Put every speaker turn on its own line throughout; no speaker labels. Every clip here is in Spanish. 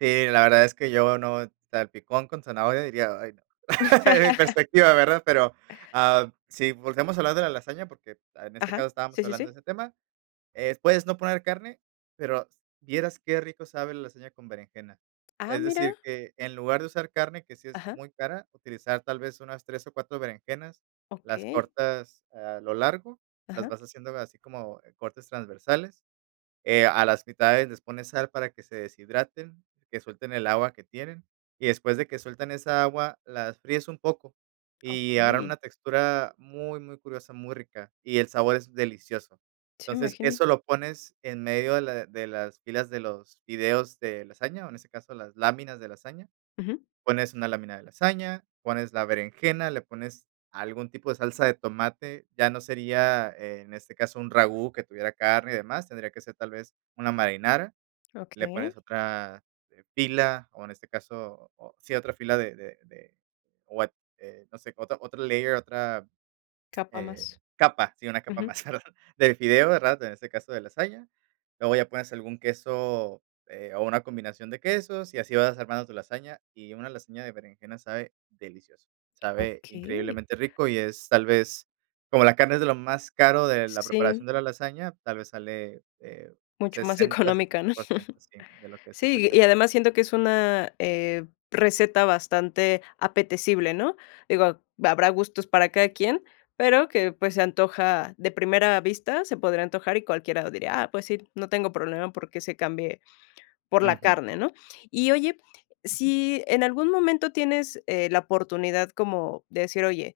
Sí, la verdad es que yo no, salpicón con zanahoria diría: "Ay, no." Desde mi perspectiva, ¿verdad? Pero, ah, si volvemos a hablar de la lasaña, porque en este
Ajá.
caso
Sí,
estábamos
sí,
hablando de
sí.
ese tema, eh, puedes no poner carne, pero vieras qué rico sabe la lasaña con berenjena.
Ah,
Es
mira.
decir, que en lugar de usar carne, que sí es
Ajá.
muy cara, utilizar tal vez unas 3 o 4 berenjenas. Las
Okey.
cortas a lo largo, las
Ajá.
vas haciendo así como, eh, cortes transversales. Eh, a las mitades les pones sal para que se deshidraten, que suelten el agua que tienen, y después de que sueltan esa agua las fríes un poco, y agarran
Okey.
una textura muy, muy curiosa, muy rica, y el sabor es delicioso.
Sí, me
Entonces,
imagino.
eso lo pones en medio de la de las filas de los fideos de lasaña, o, en este caso, las láminas de lasaña.
Ujú.
Pones una lámina de lasaña, pones la berenjena, le pones algún tipo de salsa de tomate, ya no sería en este caso un ragú que tuviera carne y demás, tendría que ser tal vez una marinara, le
Okey.
pones otra, eh, pila, o, en este caso, o sí otra fila de de de, o a eh, no sé, otra otra layer, eh, otra
Capa más.
capa, sí, una capa
Ujú.
más, ¿verdad? De fideos, ¿verdad? En este caso de lasaña. Luego ya pones algún queso, eh, o una combinación de quesos, y así vas armando tu lasaña, y una lasaña de berenjena sabe delicioso. Sabe
Okey.
increíblemente rico y es tal vez, como la carne, es de lo más caro de la
Sí.
preparación de la lasaña, tal vez sale, eh,
Mucho más
60,
económica,
setenta
¿no?
por ciento, sí, de lo que es el
Sí,
precio
y
real.
además siento que es una, eh, receta bastante apetecible, ¿no? Digo, habrá gustos para cada quien, pero que, pues, se antoja de primera vista, se podría antojar y cualquiera diría: "Ah, pues sí, no tengo problema porque se cambie por la
Ujú.
carne", ¿no? Y oye,
Ujú.
si en algún momento tienes, eh, la oportunidad como de decir: "Oye,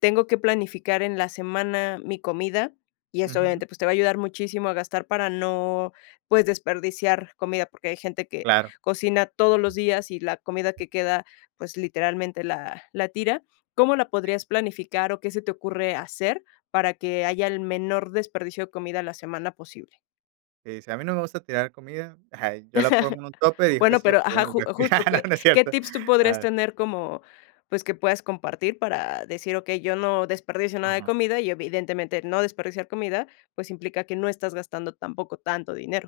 tengo que planificar en la semana mi comida", y eso,
Ujú.
obviamente, pues, te va a ayudar muchísimo a gastar para no, pues, desperdiciar comida, porque hay gente que
Claro.
cocina todos los días y la comida que queda, pues, literalmente, la la tira. ¿Cómo la
Sí.
podrías planificar o qué se te ocurre hacer para que haya el menor desperdicio de comida a la semana posible?
Qué dice: "A mí no me gusta tirar comida, ajá, yo la pongo en un tupper, y dejo que
Bueno,
se me
pero,
pierda
ajá,
en el
ju
refri",
justo, ¿qué
no no es
qué
cierto.
tips tú podrías
Ah.
tener como, pues, que puedas compartir para decir: "Okey, yo no desperdicio nada de
Ujú.
comida" Y, evidentemente, no desperdiciar comida, pues, implica que no estás gastando tampoco tanto dinero.